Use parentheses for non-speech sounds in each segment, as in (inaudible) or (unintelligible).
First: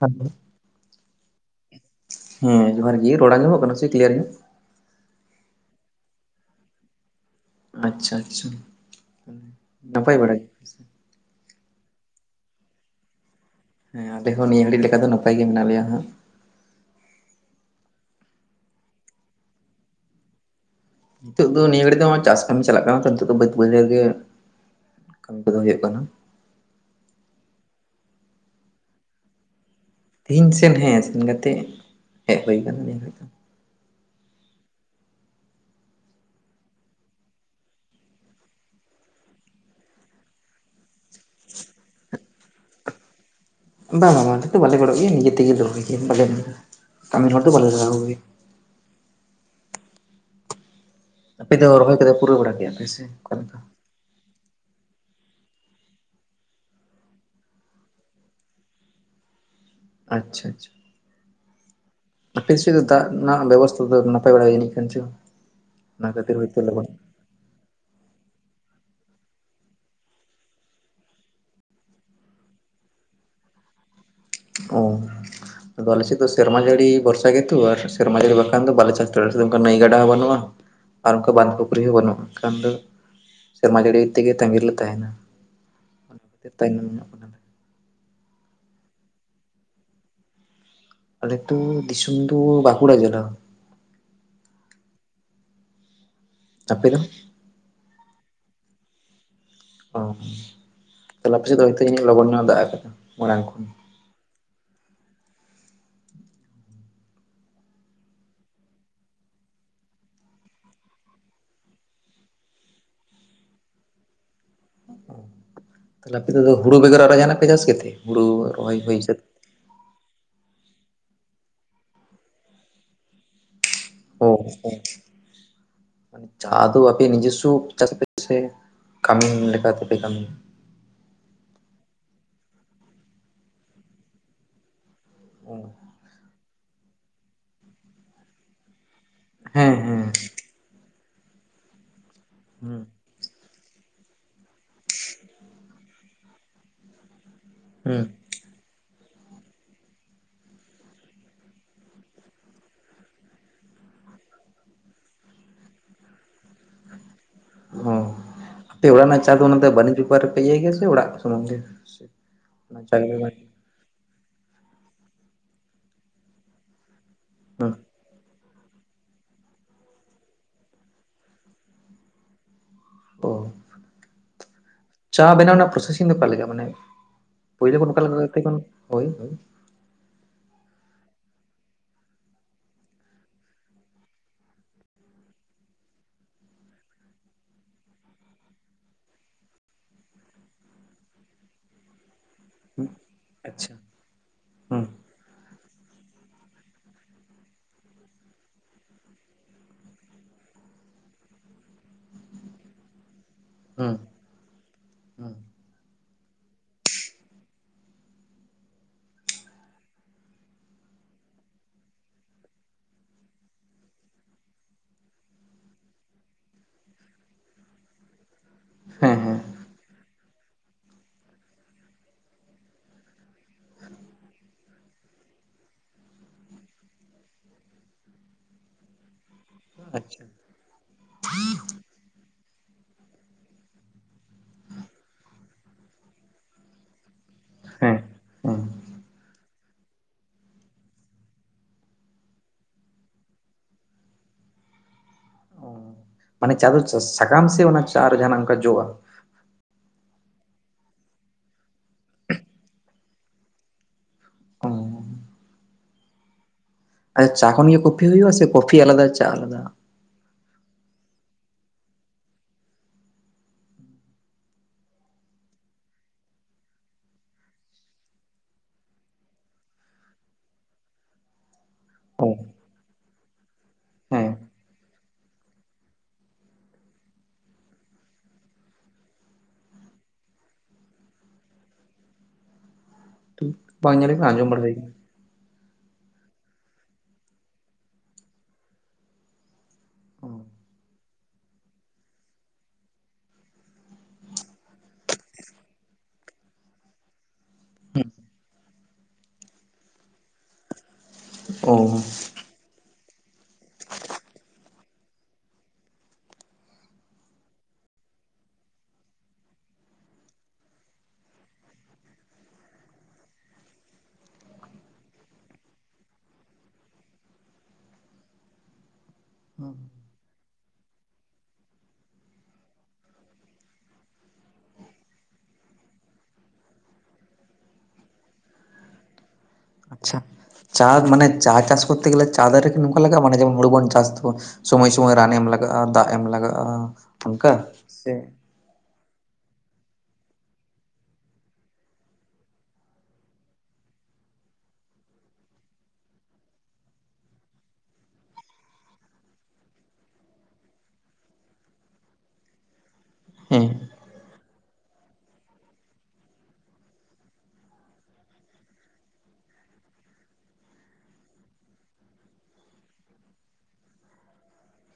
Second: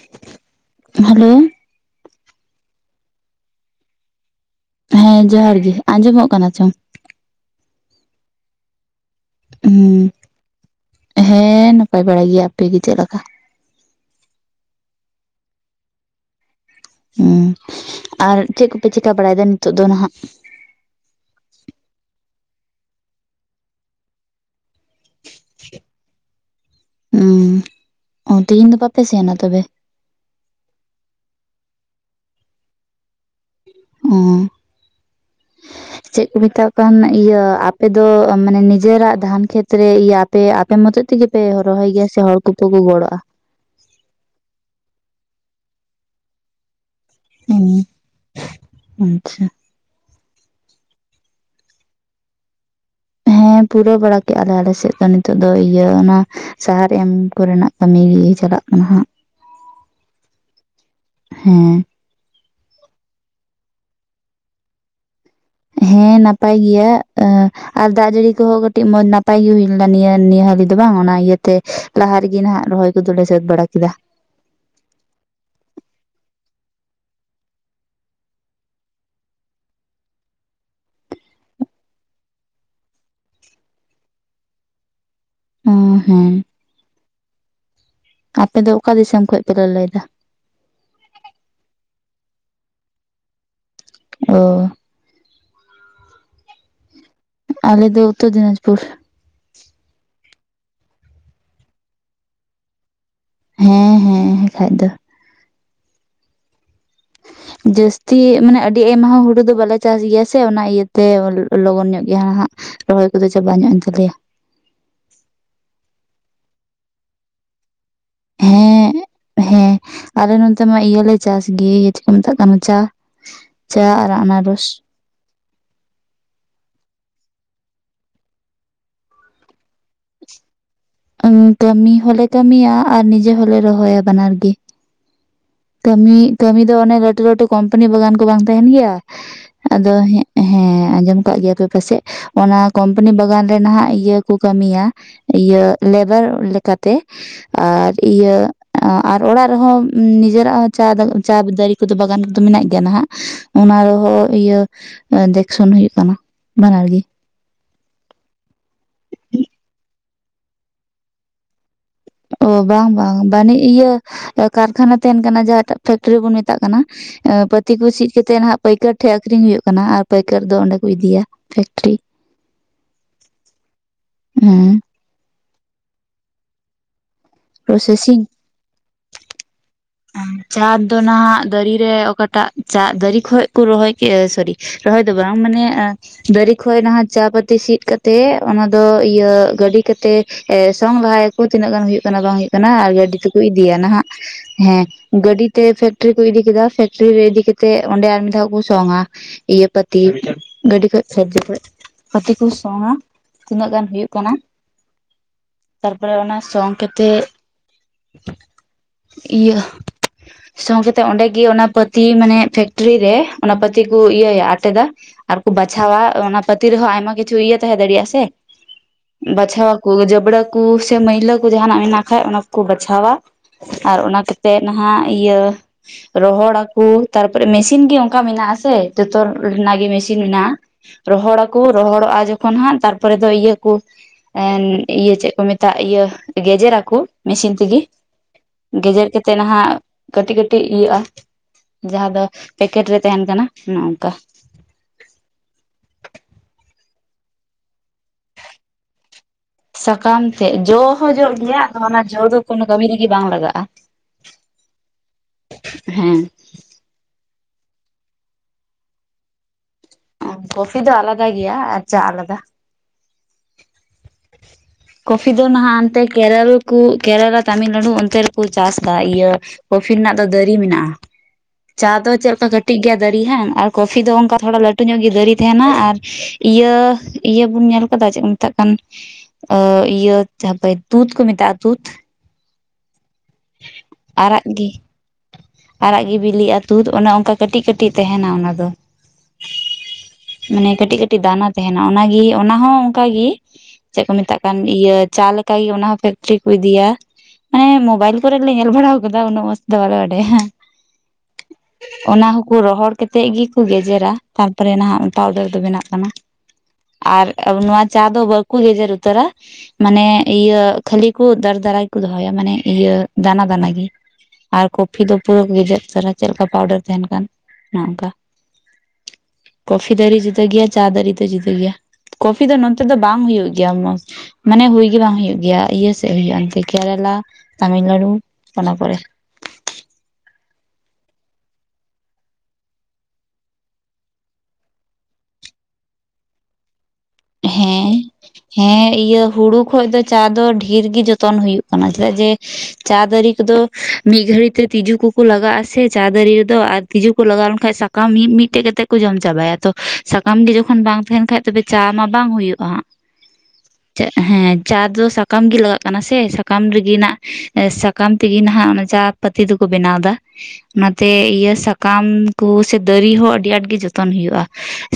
ᱦᱮ᱾ Hello ᱦᱮᱸ ᱡᱚᱦᱟᱨ ᱜᱮ ᱨᱚᱲ ᱟᱡᱟᱢᱚᱜ ᱠᱟᱱᱟ ᱥᱮ ᱠᱞᱤᱭᱟᱨ ᱧᱚᱜ᱾ ᱦᱮᱸ ᱡᱚᱦᱟᱨ ᱜᱤ ᱟᱸᱡᱚᱢᱚᱜ ᱠᱟᱱᱟ ᱪᱚᱝ? ᱟᱪᱪᱷᱟ ᱟᱪᱪᱷᱟ ᱦᱩᱸ ᱱᱟᱯᱟᱭ ᱵᱟᱲᱟ ᱜᱮ? ᱦᱮᱸ ᱱᱟᱯᱟᱭ ᱵᱟᱲᱟ ᱜᱮᱭᱟ ᱟᱯᱮᱜ ᱜᱮ ᱪᱮᱫ ᱞᱮᱠᱟ? ᱦᱮᱸ ᱟᱞᱮ ᱦᱚᱸ ᱱᱤᱭᱟᱹ ᱜᱷᱟᱹᱲᱤ ᱞᱮᱠᱟ ᱫᱚ ᱱᱟᱯᱟᱭ ᱜᱮ ᱢᱮᱱᱟᱜ ᱞᱮᱭᱟ ᱦᱟᱸᱜ᱾ ᱦᱩᱸ ᱟᱨ ᱪᱮᱫ ᱠᱚᱯᱮ ᱪᱤᱠᱟ ᱵᱟᱲᱟᱭᱮᱫᱟ ᱱᱤᱛᱚᱜ ᱫᱚ ᱱᱟᱦᱟᱸᱜ? ᱱᱤᱛᱚᱜ ᱫᱚ ᱱᱤᱭᱟᱹ ᱜᱷᱟᱹᱲᱤᱡ ᱫᱚ ᱪᱟᱥ ᱠᱟᱹᱢᱤ ᱪᱟᱞᱟᱜ ᱠᱟᱱᱟ ᱛᱚ ᱱᱤᱛᱚᱜ ᱫᱚ ᱵᱟᱹᱛ ᱵᱟᱹᱭᱦᱟᱲ ᱜᱮ ᱠᱟᱹᱢᱤ ᱠᱚᱫᱚ ᱦᱩᱭᱩᱜ ᱠᱟᱱᱟ᱾ ᱦᱩᱸ ᱚ ᱛᱮᱦᱮᱧ ᱫᱚ ᱵᱟᱯᱮ ᱥᱮᱱᱟ ᱛᱚᱵᱮ? ᱛᱤᱦᱤᱧ ᱥᱮᱱ ᱦᱮᱸ ᱥᱮᱱ ᱠᱟᱛᱮᱜ ᱦᱮᱡ ᱦᱩᱭ ᱠᱟᱱᱟ (inaudible) ᱫᱚ᱾ ᱚ᱾ (inaudible) ᱪᱮᱫ ᱠᱚ ᱢᱮᱛᱟᱜ ᱠᱟᱱ ᱤᱭᱟᱹ ᱟᱯᱮ ᱫᱚ ᱢᱟᱱᱮ ᱱᱤᱡᱮᱨᱟᱜ ᱫᱷᱟᱱ ᱠᱷᱮᱛᱨᱮ ᱤᱭᱟᱹ ᱟᱯᱮ ᱟᱯᱮ ᱢᱚᱛᱚᱡ ᱛᱮᱜᱮ ᱯᱮ ᱨᱚᱦᱚᱭ ᱜᱮᱭᱟ ᱥᱮ ᱦᱚᱲ ᱠᱚᱛᱮ ᱠᱚ ᱜᱚᱲᱚᱜᱼᱟ? ᱵᱟᱝᱟ ᱵᱟᱝ (unintelligible) ᱵᱟᱞᱮ ᱜᱚᱲᱚᱜ ᱜᱮᱭᱟ ᱱᱤᱡᱮ ᱛᱮᱜᱮ ᱞᱮ ᱨᱚᱦᱚᱭ ᱜᱮᱭᱟ ᱵᱟᱞᱮ (inaudible) ᱠᱟᱹᱢᱤ ᱦᱚᱲ ᱫᱚ ᱦᱩᱸ ᱵᱟᱞᱮ ᱞᱟᱜᱟᱣ ᱠᱚ ᱜᱮᱭᱟ᱾ ᱟᱪᱪᱷᱟ᱾ ᱟᱯᱮ ᱫᱚ ᱨᱚᱦᱚᱭ ᱠᱚᱫᱚ ᱯᱮ ᱯᱩᱨᱟᱹᱣ ᱵᱟᱲᱟ ᱠᱮᱫᱭᱟ ᱯᱮ ᱥᱮ? ᱚᱠᱟ ᱞᱮᱠᱟ ᱦᱮᱸ ᱯᱩᱨᱟᱹᱣ ᱵᱟᱲᱟ ᱠᱮᱜᱼᱟ ᱞᱮ ᱟᱞᱮᱥᱮᱫ ᱫᱚ ᱱᱤᱛᱚᱜ ᱫᱚ ᱤᱭᱟᱹ ᱚᱱᱟ ᱥᱟᱦᱟᱨ ᱮᱢ ᱠᱚᱨᱮᱱᱟᱜ ᱠᱟᱹᱢᱤ ᱪᱟᱞᱟᱜ ᱠᱟᱱᱟ ᱦᱟᱸᱜ᱾ ᱟᱪᱪᱷᱟ ᱟᱪᱪᱷᱟ᱾ ᱦᱮᱸ ᱾ ᱟᱯᱮ ᱥᱮᱫ ᱫᱚ ᱫᱟᱜ ᱨᱮᱱᱟᱜ ᱵᱮᱵᱚᱥᱛᱷᱟ ᱫᱚ ᱱᱟᱯᱟᱭ ᱵᱟᱲᱟ ᱜᱮᱭᱟ ᱡᱟᱹᱱᱤᱡ ᱠᱷᱟᱱ ᱪᱚᱝ? ᱦᱮᱸ ᱱᱟᱯᱟᱭ ᱜᱮᱭᱟ ᱟᱹ ᱟᱨ ᱫᱟᱜ ᱡᱟᱹᱲᱤ ᱠᱚᱦᱚᱸ ᱠᱟᱹᱴᱤᱡ ᱢᱚᱸᱡᱽ ᱱᱟᱯᱟᱭ ᱜᱮ ᱦᱩᱭ ᱞᱮᱱᱟ ᱱᱤᱭᱟᱹ ᱱᱤᱭᱟᱹ ᱦᱟᱹᱞᱤ ᱫᱚ ᱵᱟᱝ ᱚᱱᱟ ᱤᱭᱟᱹᱛᱮ ᱞᱟᱦᱟ ᱨᱮᱜᱮ ᱱᱟᱦᱟᱸᱜ ᱨᱚᱦᱚᱭ ᱠᱚᱫᱞᱮ ᱥᱟᱹᱛ ᱵᱟᱲᱟ ᱠᱮᱫᱟ᱾ ᱚ᱾ ᱟᱫᱚ ᱟᱞᱮ ᱥᱮᱫ ᱫᱚ ᱥᱮᱨᱢᱟ ᱡᱟᱹᱲᱤ ᱵᱷᱚᱨᱥᱟ ᱜᱮᱛᱚ ᱟᱨ ᱥᱮᱨᱢᱟ ᱡᱟᱹᱲᱤ ᱵᱟᱠᱷᱟᱱ ᱫᱚ ᱵᱟᱞᱮ ᱪᱟᱥ ᱫᱟᱲᱮᱭᱟᱜᱼᱟ, ᱚᱱᱠᱟ ᱱᱟᱹᱭ ᱜᱟᱰᱟ ᱦᱚᱸ ᱵᱟᱹᱱᱩᱜᱼᱟ᱾ ᱟᱨ ᱚᱱᱠᱟ ᱵᱟᱸᱫᱷ ᱯᱩᱠᱷᱨᱤ ᱦᱚᱸ ᱵᱟᱹᱱᱩᱜᱼᱟ ᱠᱷᱟᱱ ᱫᱚ ᱥᱮᱨᱢᱟ ᱡᱟᱹᱲᱤ ᱛᱮᱜᱮ ᱛᱟᱸᱜᱤ ᱨᱮᱞᱮ ᱛᱟᱦᱮᱸᱱᱟ᱾ ᱚ ᱚᱱᱟ ᱦᱮᱸ ᱛᱮ ᱛᱟᱭᱱᱚᱢ ᱧᱚᱜ ᱠᱟᱱᱟᱞᱮ ᱟᱯᱮ ᱫᱚ ᱚᱠᱟ ᱫᱤᱥᱚᱢ ᱠᱷᱚᱡᱽ ᱯᱮ ᱞᱟᱹᱭ ᱫᱟ? ᱟᱞᱮ ᱛᱚ ᱫᱤᱥᱚᱢ ᱫᱚ ᱵᱟᱸᱠᱩᱲᱟ ᱡᱮᱞᱟ᱾ ᱚ᱾ ᱟᱯᱮ ᱫᱚ? ᱟᱞᱮ ᱫᱚ ᱩᱛᱛᱚᱨᱫᱤᱱᱟᱡᱯᱩᱨ᱾ ᱚ ᱛᱟᱦᱚᱞᱮ ᱟᱯᱮ ᱥᱮᱫ ᱫᱚ ᱦᱚᱭᱛᱳ ᱞᱚᱜᱚᱱ ᱧᱚᱜ-ᱮ ᱫᱟᱜ ᱠᱟᱫᱟ? ᱦᱮᱸ ᱦᱮᱸ ᱦᱮᱸ ᱠᱷᱟᱡ ᱫᱚ᱾ (inaudible) ᱡᱟᱹᱥᱛᱤ ᱢᱟᱱᱮ ᱟᱹᱰᱤ ᱟᱭᱢᱟ ᱦᱩᱲᱩ ᱫᱚ ᱵᱟᱞᱮ ᱪᱟᱥ ᱜᱮᱭᱟ ᱥᱮ ᱚᱱᱟ ᱤᱭᱟᱹᱛᱮ ᱞᱚᱜᱚᱱ ᱧᱚᱜ ᱜᱮᱭᱟ ᱦᱟᱸᱜ ᱨᱚᱦᱚᱭ ᱠᱚᱫᱚ ᱪᱟᱵᱟ ᱧᱚᱜ ᱮᱱ ᱛᱟᱞᱮᱭᱟ᱾ ᱚ ᱛᱟᱦᱞᱮ ᱟᱯᱮ ᱥᱮᱫ ᱫᱚ ᱦᱩᱲᱩ ᱵᱮᱜᱚᱨ ᱟᱨᱦᱚ ᱡᱟᱦᱟᱸᱱᱟᱜ ᱯᱮ ᱪᱟᱥ ᱜᱮᱛᱮ ᱦᱩᱲᱩ ᱨᱚᱦᱚᱭ ᱦᱮᱸ ᱦᱩᱭ ᱥᱟᱹᱛ ᱦᱮᱸ ᱟᱞᱮ ᱱᱚᱛᱮ ᱢᱟ ᱤᱭᱟᱹᱞᱮ ᱪᱟᱥ ᱜᱮ ᱪᱮᱫ ᱠᱚ ᱢᱮᱛᱟᱜ ᱠᱟᱱᱟ ᱪᱟ ᱾ ᱚ-ᱚ᱾ ᱢᱟᱱᱮ ᱪᱟ ᱫᱚ ᱟᱯᱮ ᱱᱤᱡᱥᱥᱚ ᱪᱟ ᱛᱟᱯᱮ ᱥᱮ ᱠᱟᱹᱢᱤᱱ ᱞᱮᱠᱟ ᱛᱮᱯᱮ ᱠᱟᱹᱢᱤᱭᱟ? ᱩᱸ ᱠᱟᱹᱢᱤ ᱦᱚᱞᱮ ᱠᱟᱹᱢᱤᱭᱟ ᱟᱨ ᱱᱤᱡᱮ ᱦᱚᱞᱮ ᱨᱚᱦᱚᱭᱟ ᱵᱟᱱᱟᱨ ᱜᱮ᱾ ᱚ ᱠᱟᱹᱢᱤ ᱠᱟᱹᱢᱤ ᱫᱚ ᱚᱱᱮ ᱞᱟᱹᱴᱩ ᱞᱟᱹᱴᱩ ᱠᱳᱢᱯᱟᱱᱤ ᱵᱟᱜᱟᱱ ᱠᱚ ᱵᱟᱝ ᱛᱟᱦᱮᱸᱱ ᱜᱮᱭᱟ? ᱟᱫᱚ ᱦᱮᱸ ᱟᱸᱡᱚᱢ ᱠᱟᱜ ᱜᱮᱭᱟᱯᱮ ᱯᱟᱥᱮᱡ ᱚᱱᱟ ᱦᱩᱸ ᱠᱚᱢ ᱯᱟᱱᱤ ᱵᱟᱜᱟᱱ ᱨᱮ ᱱᱟᱦᱟᱸᱜ ᱤᱭᱟᱹ ᱠᱚ ᱠᱟᱹᱢᱤᱭᱟ ᱤᱭᱟᱹ ᱞᱮᱵᱟᱨ ᱞᱮᱠᱟᱛᱮ᱾ ᱟᱨ ᱦᱩᱸ ᱤᱭᱟᱹ ᱟᱨ ᱚᱲᱟᱜ ᱨᱮᱦᱚᱸ ᱱᱤᱡᱮᱨᱟᱜ ᱦᱚᱸ ᱪᱟ, ᱪᱟ ᱫᱟᱨᱮ ᱠᱚᱫᱚ ᱵᱟᱜᱟᱱ ᱢᱮᱱᱟᱜ ᱜᱮᱭᱟ ᱱᱟᱦᱟᱸᱜ᱾ ᱚᱱᱟ ᱨᱮᱦᱚᱸ ᱤᱭᱟᱹ ᱫᱮᱠᱷᱥᱚᱱ ᱦᱩᱭᱩᱜ ᱠᱟᱱᱟ ᱵᱟᱱᱟᱨ ᱜᱮ᱾ ᱚ ᱟᱯᱮ ᱚᱲᱟᱜ ᱨᱮᱱᱟᱜ ᱪᱟ ᱫᱚ ᱚᱱᱟ ᱫᱚ ᱵᱟᱹᱱᱤᱡᱽ ᱵᱮᱯᱟᱨ ᱨᱮᱯᱮ ᱤᱭᱟᱹᱭ ᱜᱮᱭᱟ ᱥᱮ ᱚᱲᱟᱜ ᱥᱩᱢᱩᱝ ᱜᱮ? ᱚ ᱵᱟᱝ ᱪᱟ ᱜᱮ ᱵᱟᱝ ᱵᱮᱱᱟᱣ ᱵᱟᱱᱤᱡᱽ ᱤᱭᱟᱹ ᱠᱟᱨᱠᱷᱟᱱᱟ ᱛᱟᱦᱮᱱ ᱠᱟᱱᱟ ᱡᱟᱦᱟᱸᱴᱟᱜ ᱯᱷᱮᱠᱴᱨᱤ ᱵᱚᱱ ᱢᱮᱛᱟᱜ ᱠᱟᱱᱟ ᱾ ᱯᱟᱹᱛᱤ ᱦᱩᱸ ᱠᱚ ᱥᱤᱫ ᱠᱟᱛᱮ ᱱᱟᱜ ᱼᱼ ᱯᱟᱹᱭᱠᱟᱹᱨ ᱴᱷᱮᱡ ᱟᱠᱷᱨᱤᱧ ᱦᱩᱭᱩᱜ ᱠᱟᱱᱟ ᱟᱨ ᱯᱟᱹᱭᱠᱟᱹᱨ ᱫᱚ ᱚᱸᱰᱮ ᱠᱚ ᱤᱫᱤᱭᱟ ᱯᱷᱮᱠᱴᱨᱤ ᱾ ᱚ ᱦᱩᱸ ᱾ ᱪᱟ ᱵᱮᱱᱟᱣ ᱨᱮᱱᱟᱜ ᱯᱨᱚᱥᱮᱥᱤᱝ ᱫᱚ ᱚᱠᱟ ᱢᱟᱱᱮ ᱯᱳᱭᱞᱳ ᱚᱠᱟ ᱞᱮᱠᱟ ᱯᱨᱚᱥᱮᱥᱤᱝ ᱠᱟᱛᱮ ᱠᱷᱚᱱ ᱦᱳᱭ ᱾ ᱪᱟ ᱫᱚ ᱱᱟᱜ ᱫᱟᱹᱨᱤ ᱨᱮ ᱚᱠᱟ ᱴᱟᱜ ᱪᱟ ᱫᱟᱹᱨᱤ ᱠᱷᱚᱡ ᱨᱚᱦᱚᱭ ᱠᱮᱫᱟ ᱥᱟᱨᱤ᱾ ᱨᱚᱦᱚᱭ ᱫᱚ ᱵᱟᱝ ᱢᱟᱱᱮ ᱫᱟᱨᱤ ᱠᱷᱚᱡ ᱱᱟᱦᱟᱜ ᱪᱟ ᱯᱟᱹᱛᱤ ᱥᱤᱫ ᱠᱟᱛᱮᱜ ᱚᱱᱟ ᱫᱚ ᱤᱭᱟᱹ ᱜᱟᱹᱰᱤ ᱠᱟᱛᱮᱜ ᱮ ᱥᱚᱝ ᱞᱟᱦᱟᱭ ᱟᱠᱚ ᱛᱤᱱᱟᱹᱜ ᱜᱟᱱ ᱦᱩᱭᱩᱜ ᱠᱟᱱᱟ ᱵᱟᱝ ᱦᱩᱭᱩᱜ ᱠᱟᱱᱟ ᱦᱩᱸ ᱟᱨ ᱜᱟᱹᱰᱤ ᱛᱮᱠᱚ ᱟᱪᱪᱷᱟ ᱤᱫᱤᱭᱟ ᱱᱟᱦᱟᱸᱜ ᱦᱩᱸ ᱦᱮᱸ ᱜᱟᱹᱰᱤ ᱜᱟᱸᱰᱤᱛᱮ ᱯᱷᱮᱠᱴᱨᱤ ᱨᱮᱠᱚ ᱤᱫᱤ ᱠᱮᱫᱟ ᱯᱷᱮᱠᱴᱨᱤ ᱨᱮ ᱤᱫᱤ ᱠᱟᱛᱮᱫ ᱚᱸᱰᱮ ᱟᱨ ᱢᱤᱫ ᱫᱷᱟᱣ ᱠᱚ ᱥᱚᱝᱼᱟ ᱾ ᱤᱭᱟᱹ ᱯᱟᱹᱛᱤ ᱜᱟᱹᱰᱤ ᱠᱷᱚᱡ (inaudible) ᱠᱷᱚᱡ ᱯᱟᱹᱛᱤ ᱠᱚ ᱥᱚᱝᱟ ᱾ ᱛᱤᱱᱟᱹᱜ ᱜᱟᱱ ᱦᱩᱸ ᱦᱩᱭᱩᱜ ᱠᱟᱱᱟ? ᱦᱩᱸ ᱛᱟᱨᱯᱚᱨᱮ ᱚᱱᱟ ᱥᱚᱝ ᱠᱟᱛᱮᱜ ᱤᱭᱟᱹ ᱥᱚᱝ ᱠᱟᱛᱮᱜ ᱚᱸᱰᱮ ᱜᱤ ᱚᱱᱟ ᱯᱟᱹᱛᱤ ᱢᱟᱱᱮ ᱯᱷᱮᱠᱴᱨᱤ ᱨᱮ ᱚᱱᱟ ᱯᱟᱹᱛᱤ ᱠᱩ ᱤᱭᱟᱹᱭᱟ ᱟᱴᱮᱫᱟ ᱾ ᱟᱨ ᱠᱚ ᱵᱟᱪᱷᱟᱣᱟ ᱚᱱᱟ ᱯᱟᱹᱛᱤ ᱨᱮᱦᱚᱸ ᱟᱭᱢᱟ ᱠᱤᱪᱷᱩ ᱤᱭᱟᱹ ᱛᱟᱦᱮᱸ ᱫᱟᱲᱮᱭᱟᱜᱼᱟ ᱥᱮ ᱦᱮᱸ ᱾ ᱦᱮᱸ ᱵᱟᱪᱷᱟᱣ ᱟᱠᱚ ᱡᱟᱹᱵᱽᱨᱟᱹ ᱠᱚ ᱥᱮ ᱢᱟᱹᱭᱞᱟᱹ ᱠᱚ ᱡᱟᱦᱟᱱᱟᱜ ᱢᱮᱱᱟᱜ ᱠᱷᱟᱡ ᱚᱱᱟ ᱠᱚᱠᱚ ᱵᱟᱪᱷᱟᱣᱟ᱾ ᱟᱨ ᱚᱱᱟ ᱠᱟᱛᱮᱫ ᱱᱟᱦᱟᱸᱜ ᱤᱭᱟᱹ ᱨᱚᱦᱚᱲ ᱟᱠᱠᱩ ᱛᱟᱨᱯᱚᱨᱮ ᱢᱮᱥᱤᱱ ᱜᱤ ᱚᱱᱠᱟ ᱢᱮᱱᱟᱜ ᱟᱥᱮ᱾ ᱡᱚᱛᱚ ᱨᱮᱱᱟᱜ ᱜᱮ ᱢᱮᱥᱤᱱ ᱟᱪᱪᱷᱟ ᱢᱮᱱᱟᱜᱼᱟ ᱨᱚᱦᱚᱲ ᱟᱠᱩ ᱨᱚᱦᱚᱲᱚᱜᱼᱟ ᱡᱚᱠᱷᱚᱱ ᱦᱟᱸᱜ ᱛᱟᱨᱯᱚᱨᱮ ᱫᱚ ᱤᱭᱟᱹ ᱠᱩ ᱮ ᱤᱭᱟᱹ ᱪᱮᱫ ᱠᱚ ᱢᱮᱛᱟᱜᱼᱟ ᱤᱭᱟᱹ ᱜᱮᱡᱮᱨᱟᱠᱩ ᱢᱮᱥᱤᱱ ᱛᱮᱜᱮ ᱾ (inaudible) ᱜᱮᱡᱮᱨ ᱠᱟᱛᱮᱜ ᱱᱟᱦᱟᱸᱜ ᱠᱟᱹᱴᱤᱡ ᱠᱟᱹᱴᱤᱡ ᱤᱭᱟᱹᱜᱼᱟ ᱡᱟᱦᱟᱸ ᱫᱚ ᱯᱮᱠᱮᱴ ᱨᱮ ᱛᱟᱦᱮᱱ ᱠᱟᱱᱟ ᱚᱱᱮ ᱚᱝᱠᱟ ᱾ ᱚ ᱢᱟᱱᱮ ᱪᱟᱫᱚ ᱪᱟᱥ ᱥᱟᱠᱟᱢ ᱥᱮ ᱚᱱᱟ ᱪᱟ ᱟᱨ ᱡᱟᱦᱱᱟᱜ ᱚᱱᱠᱟ ᱡᱚᱜᱼᱟ ᱾ ᱥᱟᱠᱟᱢᱛᱮᱜ ᱡᱚ ᱦᱚᱸ ᱡᱚᱜ ᱜᱮᱭᱟ ᱟᱫᱚ ᱚᱱᱟ ᱡᱚ ᱫᱚ ᱠᱳᱱᱳ ᱠᱟᱹᱢᱤ ᱨᱮᱜᱮ ᱵᱟᱝ ᱞᱟᱜᱟᱜᱼᱟ ᱾ (unintelligible) ᱦᱮᱸ ᱾ ᱟᱪᱪᱪᱟ ᱪᱟ ᱠᱷᱚᱱ ᱜᱮ ᱠᱚᱯᱷᱤ ᱦᱩᱭᱩᱜᱼᱟ ᱥᱮ ᱠᱚᱯᱷᱤ ᱟᱞᱟᱫᱟ ᱪᱟ ᱟᱞᱟᱫᱟ? ᱠᱚᱯᱷᱤ ᱫᱚ ᱟᱞᱟᱫᱟ ᱜᱮᱭᱟ ᱟᱨ ᱪᱟ ᱟᱞᱟᱫᱟ ᱾ (unintelligible) ᱠᱚᱯᱷᱤ ᱫᱚ ᱱᱟᱦᱟᱸᱜ ᱚᱱᱛᱮ ᱠᱮᱨᱚᱞ ᱠᱚ ᱠᱮᱨᱚᱞᱟ ᱛᱟᱢᱤᱞᱱᱟᱲᱩ ᱚᱱᱛᱮ ᱨᱮᱠᱚ ᱪᱟᱥᱫᱟ ᱤᱭᱟᱹ ᱠᱚᱯᱷᱤ ᱨᱮᱱᱟᱜ ᱫᱚ ᱫᱟᱨᱮ ᱢᱮᱱᱟᱜᱼᱟ ᱪᱟ ᱫᱚ ᱚ ᱪᱮᱫᱠᱟ ᱠᱟᱹᱴᱤᱡ ᱜᱮᱭᱟ ᱾ ᱫᱟᱨᱤ ᱦᱟᱝ ᱟᱨ ᱠᱚᱤᱷᱤ ᱫᱚ ᱦᱮᱸ ᱚᱱᱠᱟ ᱛᱷᱲᱟ ᱞᱟᱹᱴᱩ ᱧᱚᱜ ᱜᱮ ᱫᱟᱨᱤ ᱛᱟᱦᱮᱱᱟ ᱟᱨ ᱤᱭᱟᱹ ᱤᱭᱟᱹ ᱵᱚᱱ ᱧᱮᱞ ᱠᱟᱫᱟ ᱪᱮᱫ ᱠᱚ ᱢᱮᱛᱟᱜ ᱠᱟᱱ ᱟ ᱤᱭᱟᱹ ᱦᱟᱸᱯᱟᱭ ᱛᱩᱫ ᱠᱚ ᱢᱮᱛᱟᱼᱟ ᱛᱩᱫ ᱴᱷᱤᱠ ᱵᱟᱝ ᱧᱮᱞ ᱦᱩᱭ ᱠᱟᱱᱟ ᱟᱨᱟᱜ ᱟᱸᱡᱚᱢ ᱵᱟᱲᱟ ᱜᱮ ᱦᱩᱭ ᱠᱟᱱᱟ ᱟᱨᱟᱜ ᱜᱮ ᱵᱤᱞᱤᱜᱼᱟ ᱛᱩᱫ ᱚᱱᱮ ᱚᱱᱠᱟ ᱠᱟᱹᱴᱤᱡ ᱠᱟᱹᱴᱤᱡ ᱛᱟᱦᱮᱱᱟ ᱚᱱᱟ ᱫᱚ ᱾ ᱢᱟᱱᱮ ᱠᱟᱹᱴᱤᱡ ᱠᱟᱹᱴᱤᱡ ᱫᱟᱱᱟ ᱛᱟᱦᱮᱱᱟ ᱚᱱᱟᱜᱮ ᱚᱱᱟ ᱦᱚᱸ ᱚᱱᱠᱟᱜᱮ ᱪᱮᱫ ᱠᱚ ᱢᱮᱛᱟᱜ ᱠᱟᱱ ᱤᱭᱟᱹ ᱪᱟ ᱞᱮᱠᱟᱜᱮ ᱚᱱᱟ ᱦᱚᱸ ᱯᱷᱮᱠᱴᱨᱤ ᱠᱚ ᱤᱫᱤᱭᱟ᱾ ᱢᱟᱱᱮ ᱢᱳᱵᱟᱭᱤᱞ ᱠᱚᱨᱮᱞᱮ ᱧᱮᱞ ᱵᱟᱲᱟᱣ ᱠᱟᱫᱟ ᱩᱱᱟᱹᱜ ᱢᱚᱸᱡᱽᱛᱮ ᱫᱚ ᱵᱟᱞᱮ ᱵᱟᱰᱟᱭᱟ ᱚ ᱦᱩᱸ ᱚᱱᱟ ᱦᱚᱸᱠᱚ ᱨᱚᱦᱚᱲ ᱠᱮᱛᱮᱫ ᱜᱮᱠᱚ ᱜᱮᱡᱮᱨᱟ ᱛᱟᱨᱯᱚᱨᱮ ᱱᱟᱦᱟᱜ ᱯᱟᱣᱰᱟᱨ ᱫᱚ ᱵᱮᱱᱟᱜ ᱠᱟᱱᱟ ᱾ ᱟᱨ ᱱᱚᱣᱟ ᱪᱟ ᱫᱚ ᱵᱟᱹᱠᱩ ᱜᱮᱡᱮᱨ ᱩᱛᱟᱹᱨᱟ ᱢᱟᱱᱮ ᱤᱭᱟᱹ ᱠᱷᱟᱹᱞᱤ ᱠᱩ ᱫᱟᱨ ᱫᱟᱨᱟᱭᱠᱚ ᱫᱚᱦᱚᱭᱟ ᱢᱟᱱᱮ ᱤᱭᱟᱹ ᱫᱟᱱᱟ ᱫᱟᱱᱟ ᱜᱤ ᱟᱨ ᱠᱚᱯᱷᱤ ᱫᱚ ᱯᱩᱨᱟᱹ ᱠᱚ ᱜᱮᱡᱮᱨ ᱩᱛᱟᱹᱨᱟ ᱪᱮᱫ ᱞᱮᱠᱟ ᱯᱟᱣᱰᱟᱨ ᱛᱟᱦᱮᱱ ᱠᱟᱱ, ᱚᱱᱮ ᱚᱱᱠᱟ ᱚ ᱠᱚᱯᱷᱤ ᱫᱟᱨᱤ ᱡᱩᱫᱟᱹ ᱜᱮᱭᱟ, ᱪᱟ ᱫᱟᱨᱤ ᱫᱚ ᱡᱩᱫᱟᱹ ᱜᱮᱭᱟ, ᱠᱚᱯᱷᱤ ᱫᱚ ᱱᱚᱛᱮ ᱫᱚ ᱵᱟᱝ ᱦᱩᱭᱩᱜᱼᱟ ᱾ ᱜᱮᱭᱟᱢ (unintelligible) ᱢᱟᱱᱮ ᱦᱩᱭ ᱜᱤ ᱵᱟᱝ ᱦᱩᱭᱩᱜ ᱜᱮᱭᱟ ᱤᱭᱟᱹ ᱥᱮᱫ ᱦᱩᱭᱩᱜ-ᱟ ᱚᱱᱛᱮ ᱠᱮᱨᱟᱞᱟ ᱛᱟᱢᱤᱞᱱᱟᱲᱩ ᱚᱱᱟ ᱠᱚᱨᱮ ᱟᱪᱪᱷᱟ, ᱪᱟ ᱢᱟᱱᱮ ᱪᱟ ᱪᱟᱥ ᱠᱚᱨᱛᱮ ᱜᱮᱞᱮ ᱪᱟ ᱫᱟᱨᱤ ᱱᱚᱝᱠᱟ ᱞᱮᱠᱟᱜᱮ ᱡᱮᱢᱚᱱ ᱦᱩᱲᱩ ᱵᱚᱱ ᱪᱟᱥ ᱛᱟᱵᱚ ᱥᱚᱢᱚᱭ ᱥᱚᱢᱚᱭ ᱨᱟᱱ ᱮᱢ ᱞᱟᱜᱟᱜᱼᱟ ᱫᱟᱜ ᱮᱢ ᱞᱟᱜᱟᱜᱼᱟ ᱚᱱᱠᱟ ᱦᱮᱸ ᱥᱮ ᱦᱮᱸ ᱤᱭᱟᱹ ᱦᱩᱲᱩ ᱠᱷᱚᱡ ᱫᱚ ᱪᱟ ᱫᱚ ᱰᱷᱤᱨ ᱜᱤ ᱡᱚᱛᱚᱱ ᱦᱩᱭᱩᱜ ᱠᱟᱱᱟ, ᱪᱮᱫᱟᱜ ᱡᱮ ᱪᱟ ᱫᱟᱨᱤ ᱠᱚᱫᱚ ᱢᱤᱫ ᱜᱷᱟᱹᱲᱤᱡ ᱛᱮ ᱛᱤᱡᱩ ᱠᱚᱠᱚ ᱞᱟᱜᱟᱜᱼᱟ ᱥᱮ ᱪᱟ ᱫᱟᱨᱤ ᱨᱮᱫᱚ ᱟᱨ ᱛᱤᱡᱩ ᱠᱚ ᱞᱟᱜᱟᱣ ᱞᱮᱱᱠᱷᱟᱱ ᱥᱟᱠᱟᱢ ᱢᱤᱫ ᱢᱤᱫᱠᱟᱴᱮᱡ ᱠᱩ ᱡᱚᱢ ᱪᱟᱵᱟᱭᱟ ᱛᱚ ᱥᱟᱠᱟᱢ ᱜᱤ ᱡᱚᱠᱷᱚᱱ ᱵᱟᱝ ᱛᱟᱦᱮᱱ ᱠᱷᱟᱡ ᱛᱚᱵᱮ ᱪᱟ ᱢᱟ ᱵᱟᱝ ᱦᱩᱭᱩᱜᱼᱟ ᱦᱟᱸᱜ ᱦᱮᱸ ᱪᱮᱫ ᱦᱮᱸ ᱪᱟ ᱫᱚ ᱥᱟᱠᱟᱢ ᱜᱮ ᱞᱟᱜᱟᱜ ᱠᱟᱱᱟ ᱥᱮ ᱥᱟᱠᱟᱢ ᱨᱮᱜᱮ ᱱᱟᱜ ᱥᱟᱠᱟᱢ ᱛᱮᱜᱮ ᱱᱟᱦᱟᱜ ᱚᱱᱟ ᱪᱟ ᱯᱟᱹᱛᱤ ᱫᱚᱠᱚ ᱵᱮᱱᱟᱣ ᱫᱟ ᱚᱱᱟᱛᱮ ᱤᱭᱟᱹ ᱥᱟᱠᱟᱢ ᱠᱚ ᱥᱮ ᱫᱟᱹᱨᱤ ᱦᱚᱸ ᱟᱹᱰᱤ ᱟᱸᱴ ᱜᱮ ᱡᱚᱛᱚᱱ ᱦᱩᱭᱩᱜᱼᱟ,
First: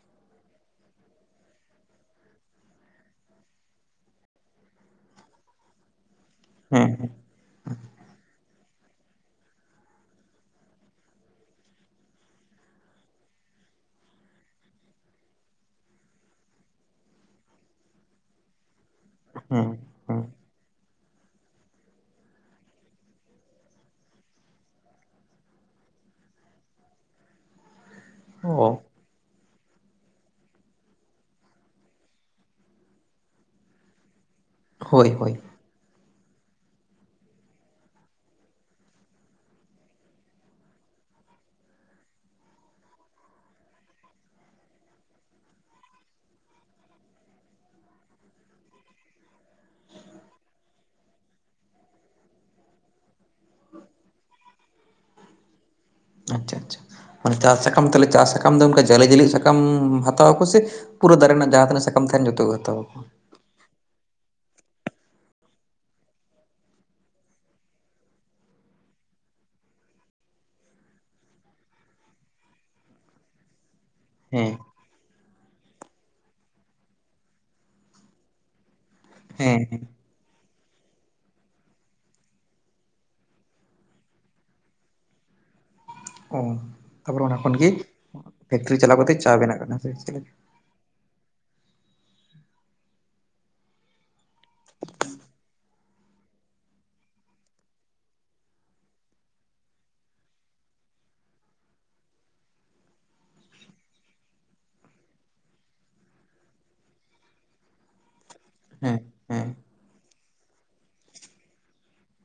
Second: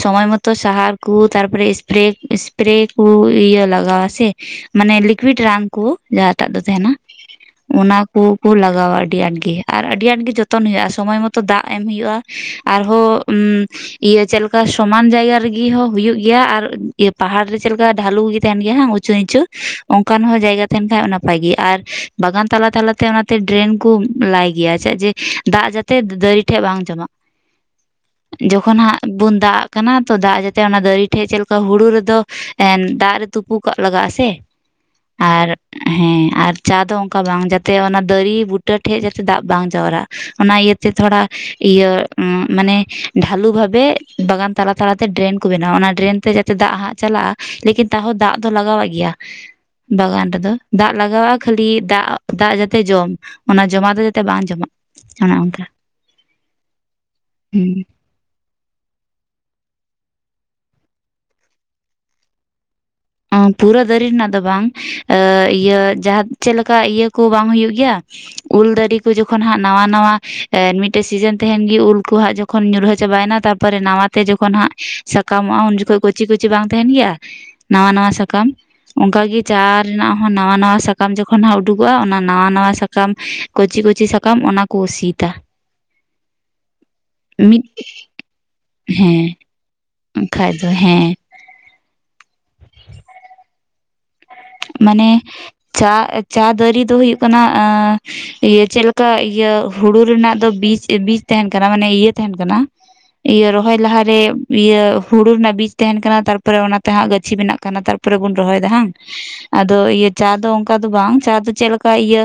ᱥᱚᱢᱚᱭ ᱢᱚ ᱛᱚ ᱥᱟᱦᱟᱨ ᱠᱩ ᱛᱟᱨᱯᱚᱨᱮ ᱥᱯᱨᱮ ᱥᱯᱨᱮ ᱠᱩ ᱤᱭᱟᱹ ᱞᱟᱜᱟᱣᱟ ᱥᱮ ᱢᱟᱱᱮ ᱞᱤᱠᱩᱤᱰ ᱨᱟᱱ ᱠᱩ ᱡᱟᱦᱟᱸᱴᱟᱜ ᱫᱚ ᱦᱮᱸ ᱛᱟᱦᱮᱱᱟ, ᱚᱱᱟ ᱠᱩ ᱠᱩ ᱞᱟᱜᱟᱣᱼᱟ ᱟᱹᱰᱤ ᱟᱴᱜᱤ ᱟᱨ ᱟᱹᱰᱤ ᱟᱴᱜᱤ ᱡᱚᱛᱚᱱ ᱦᱩᱭᱩᱜᱼᱟ, ᱥᱚᱢᱚᱭ ᱢᱚᱛᱚ ᱫᱟᱜ ᱮᱢ ᱦᱩᱭᱩᱜᱼᱟ ᱟᱨᱦᱚᱸᱻ ᱤᱭᱟᱹ ᱪᱮᱫ ᱞᱮᱠᱟ ᱥᱚᱢᱟᱱ ᱡᱟᱭᱜᱟ ᱨᱮᱜᱤ ᱦᱚᱸ ᱦᱩᱭᱩᱜ ᱜᱤᱭᱟ ᱟᱨ ᱯᱟᱦᱟᱲ ᱨᱮ ᱪᱮᱫ ᱞᱮᱠᱟ ᱰᱷᱟᱞᱩ ᱜᱤ ᱛᱟᱦᱮᱱ ᱜᱮᱭᱟ ᱦᱟᱝ ᱩᱪᱩ ᱱᱤᱪᱩ ᱦᱮᱸ ᱦᱮᱸ ᱚᱱᱠᱟᱱ ᱦᱚᱸ ᱡᱟᱭᱜᱟ ᱛᱟᱦᱮᱱ ᱠᱷᱟᱱ ᱱᱟᱯᱟᱭ ᱜᱮ ᱟᱨ ᱵᱟᱜᱟᱱ ᱛᱟᱞᱟ ᱛᱟᱞᱟ ᱛᱮ ᱚᱱᱟᱛᱮ ᱰᱨᱮᱱ ᱠᱚ ᱞᱟᱭ ᱜᱤᱭᱟ ᱪᱮᱫ ᱡᱮ ᱫᱟᱜ ᱡᱟ ᱛᱮ ᱫᱟᱹᱨᱤ ᱴᱷᱮᱡ ᱵᱟᱝ ᱡᱚᱢᱟᱜ, (inaudible) ᱚ ᱡᱚᱠᱷᱚᱱ ᱦᱟᱸᱜ ᱵᱩᱱ ᱫᱟᱜ ᱟᱜ ᱠᱟᱱᱟ ᱛᱚ ᱫᱟᱜ ᱡᱟᱛᱮ ᱚᱱᱟ ᱫᱟᱨᱤ ᱴᱷᱮᱡ ᱪᱮᱫ ᱞᱮᱠᱟ ᱦᱩᱲᱩ ᱨᱮᱫᱚ ᱮᱱ ᱫᱟᱜ ᱨᱮ ᱛᱩᱯᱩ ᱠᱟᱜ ᱞᱟᱜᱟᱜ-ᱟ ᱥᱮ ᱦᱳᱭ ᱦᱳᱭ ᱟᱨ ᱦᱮᱸ ᱟᱨ ᱪᱟ ᱫᱚ ᱚᱱᱠᱟ ᱵᱟᱝ ᱡᱟᱛᱮ ᱚᱱᱟ ᱫᱟᱹᱨᱤ ᱵᱩᱴᱟᱹ ᱴᱷᱮᱡ ᱡᱟᱛᱮ ᱫᱟᱜ ᱵᱟᱝ ᱡᱟᱣᱨᱟᱹᱜ ᱚᱱᱟ ᱤᱭᱟᱹᱛᱮ ᱛᱷᱚᱲᱟ ᱤᱭᱟᱹ ᱢᱟᱱᱮ ᱰᱷᱟᱞᱩ ᱵᱷᱟᱵᱮ ᱵᱟᱜᱟᱱ ᱛᱟᱞᱟ ᱛᱟᱞᱟ ᱛᱮ ᱰᱨᱮᱱ ᱠᱚ ᱵᱮᱱᱟᱣᱟ, ᱚᱱᱟ ᱰᱨᱮᱱ ᱛᱮ ᱡᱟᱛᱮ ᱫᱟᱜ ᱦᱟᱸᱜ ᱪᱟᱞᱟᱜᱼᱟ ᱞᱮᱠᱤᱱ ᱛᱟᱦᱚᱸ ᱫᱟᱜ ᱫᱚ ᱞᱟᱜᱟᱣᱟᱼᱜ ᱜᱮᱭᱟ ᱵᱟᱜᱟᱱ ᱨᱮᱫᱚ ᱫᱟᱜ ᱞᱟᱜᱟᱣᱟᱜᱼᱟ ᱠᱷᱟᱹᱞᱤ ᱫᱟᱜ ᱫᱟᱜ ᱡᱟᱛᱮ ᱡᱚᱢ ᱚᱱᱟ ᱡᱚᱢᱟ ᱫᱚ ᱡᱟᱛᱮ ᱵᱟᱝ ᱡᱚᱢᱟᱜ ᱚᱱᱮ ᱚᱱᱠᱟ ᱟᱪᱪᱷᱟ ᱟᱪᱪᱷᱟ ᱢᱟᱱᱮ ᱪᱟᱥ ᱦᱩᱸ ᱥᱟᱠᱟᱢ ᱛᱮᱞᱮ ᱪᱟᱥ ᱥᱟᱠᱟᱢ ᱫᱚ ᱚᱱᱠᱟ ᱡᱟᱞᱮ ᱡᱟᱹᱞᱤ ᱥᱟᱠᱟᱢ ᱦᱟᱛᱟᱣ ᱟᱠᱚ ᱥᱮ ᱯᱩᱨᱟᱹ ᱫᱟᱨᱮ ᱨᱮᱱᱟᱜ ᱡᱟᱦᱟᱸ ᱛᱤᱱᱟᱹᱜ ᱥᱟᱠᱟᱢ ᱛᱟᱦᱮᱱ ᱡᱚᱛᱚ ᱠᱚ ᱦᱟᱛᱟᱣᱟ ᱯᱩᱨᱟᱹ ᱫᱟᱹᱨᱤ ᱨᱮᱱᱟᱜ ᱫᱚ ᱵᱟᱝ ᱤᱭᱟᱹ ᱡᱟᱦᱟᱸ ᱪᱮᱫ ᱞᱮᱠᱟ ᱤᱭᱟᱹ ᱠᱚ ᱵᱟᱝ ᱦᱩᱭᱩᱜ ᱜᱮᱭᱟ ᱩᱞ ᱫᱟᱨᱤ ᱠᱚ ᱡᱚᱠᱷᱚᱱ ᱦᱟᱸᱜ ᱱᱟᱣᱟ ᱱᱟᱣᱟ ᱢᱤᱫᱴᱮᱡ ᱥᱤᱡᱮᱱ ᱛᱟᱦᱮᱱ ᱜᱮ ᱩᱞᱠᱩ ᱦᱟᱸᱜ ᱡᱚ ᱠᱷᱚᱱ ᱧᱩᱨᱦᱟᱹ ᱪᱟᱵᱟᱭᱱᱟ ᱛᱟᱯᱚᱨᱮ ᱱᱟᱣᱟ ᱛᱮ ᱦᱮᱸ ᱡᱚᱠᱷᱚᱱ ᱦᱟᱸᱜ ᱥᱟᱠᱟᱢᱚᱜᱼᱟ ᱩᱱ ᱡᱚᱠᱷᱚᱱ ᱠᱩᱪᱤ ᱠᱩᱪᱤ ᱵᱟᱝ ᱛᱟᱦᱮᱱ ᱜᱮᱭᱟ ᱱᱟᱣᱟ ᱱᱟᱣᱟ ᱥᱟᱠᱟᱢ ᱚᱱᱠᱟ ᱜᱤ ᱦᱮᱸ ᱪᱟ ᱦᱮᱸ ᱨᱮᱱᱟᱜ ᱦᱚᱸ ᱱᱟᱶᱟ ᱱᱟᱶᱟ ᱥᱟ ᱠᱟᱢ ᱡᱚᱠᱷᱚᱱ ᱦᱟᱸᱜ ᱩᱰᱩᱠᱚᱜᱼᱟ ᱚᱱᱟ ᱱᱟᱣᱟᱹ ᱱᱟᱣᱟ ᱥᱟᱠᱟᱢ ᱠᱚᱪᱤ ᱠᱚᱪᱤ ᱥᱟᱠᱟᱢ ᱚᱱᱟ ᱠᱚ ᱥᱤᱛᱟ ᱚᱸ ᱛᱟᱯᱚᱨᱮ ᱚᱱᱟ ᱠᱷᱚᱱ ᱢᱤᱫ ᱜᱤ ᱯᱷᱮᱠᱴᱨᱤ ᱪᱟᱞᱟᱣ ᱠᱟᱛᱮ ᱦᱮᱸ ᱪᱟ ᱵᱮᱱᱟᱜ ᱠᱟᱱᱟ ᱥᱮ (unintelligible) ᱵᱟᱠᱷᱟᱡ ᱫᱚ ᱦᱮᱸ, ᱢᱟᱱᱮᱹ, ᱪᱟ ᱪᱟ ᱫᱟᱨᱮ ᱫᱚ ᱦᱩᱭᱩᱹᱜ ᱠᱟᱱᱟ ᱮᱸᱻ ᱤᱭᱟᱹ ᱪᱮᱫᱹᱞᱮᱠᱟ ᱤᱭᱟᱹ ᱦᱩᱲᱩ ᱨᱮᱱᱟᱜ ᱫᱚ ᱵᱤᱡ ᱵᱤᱡ ᱛᱟᱦᱮᱱ ᱠᱟᱱᱟ ᱢᱟᱱᱮᱹ ᱤᱭᱟᱹ ᱛᱟᱦᱮᱱ ᱠᱟᱱᱟ ᱤᱭᱟᱹ ᱨᱚᱦᱚᱭ ᱞᱟᱦᱟᱨᱮ ᱤᱭᱟᱹ ᱦᱩᱲᱩ ᱨᱮᱱᱟᱜ ᱵᱤᱡ ᱛᱟᱦᱮᱱ ᱠᱟᱱᱟ ᱛᱟᱨᱯᱚᱨᱮ ᱚᱱᱟᱛᱮ ᱦᱟᱸᱜ ᱜᱟᱹᱪᱷᱤ ᱵᱮᱱᱟᱹᱜ ᱠᱟᱱᱟᱹ ᱛᱟᱨᱯᱚᱨ ᱛᱯᱚᱨᱮ ᱵᱩᱱ ᱨᱚᱦᱚᱭ ᱫᱟ ᱵᱟᱝ, ᱦᱮᱸ ᱦᱮᱸ ᱟᱸᱫᱚ ᱤᱭᱟᱹ ᱪᱟ ᱫᱚ ᱚᱱᱠᱟ ᱫᱚ ᱵᱟᱝ ᱪᱟ ᱫᱚ ᱪᱮᱫ ᱞᱮᱠᱟ ᱤᱭᱟᱹ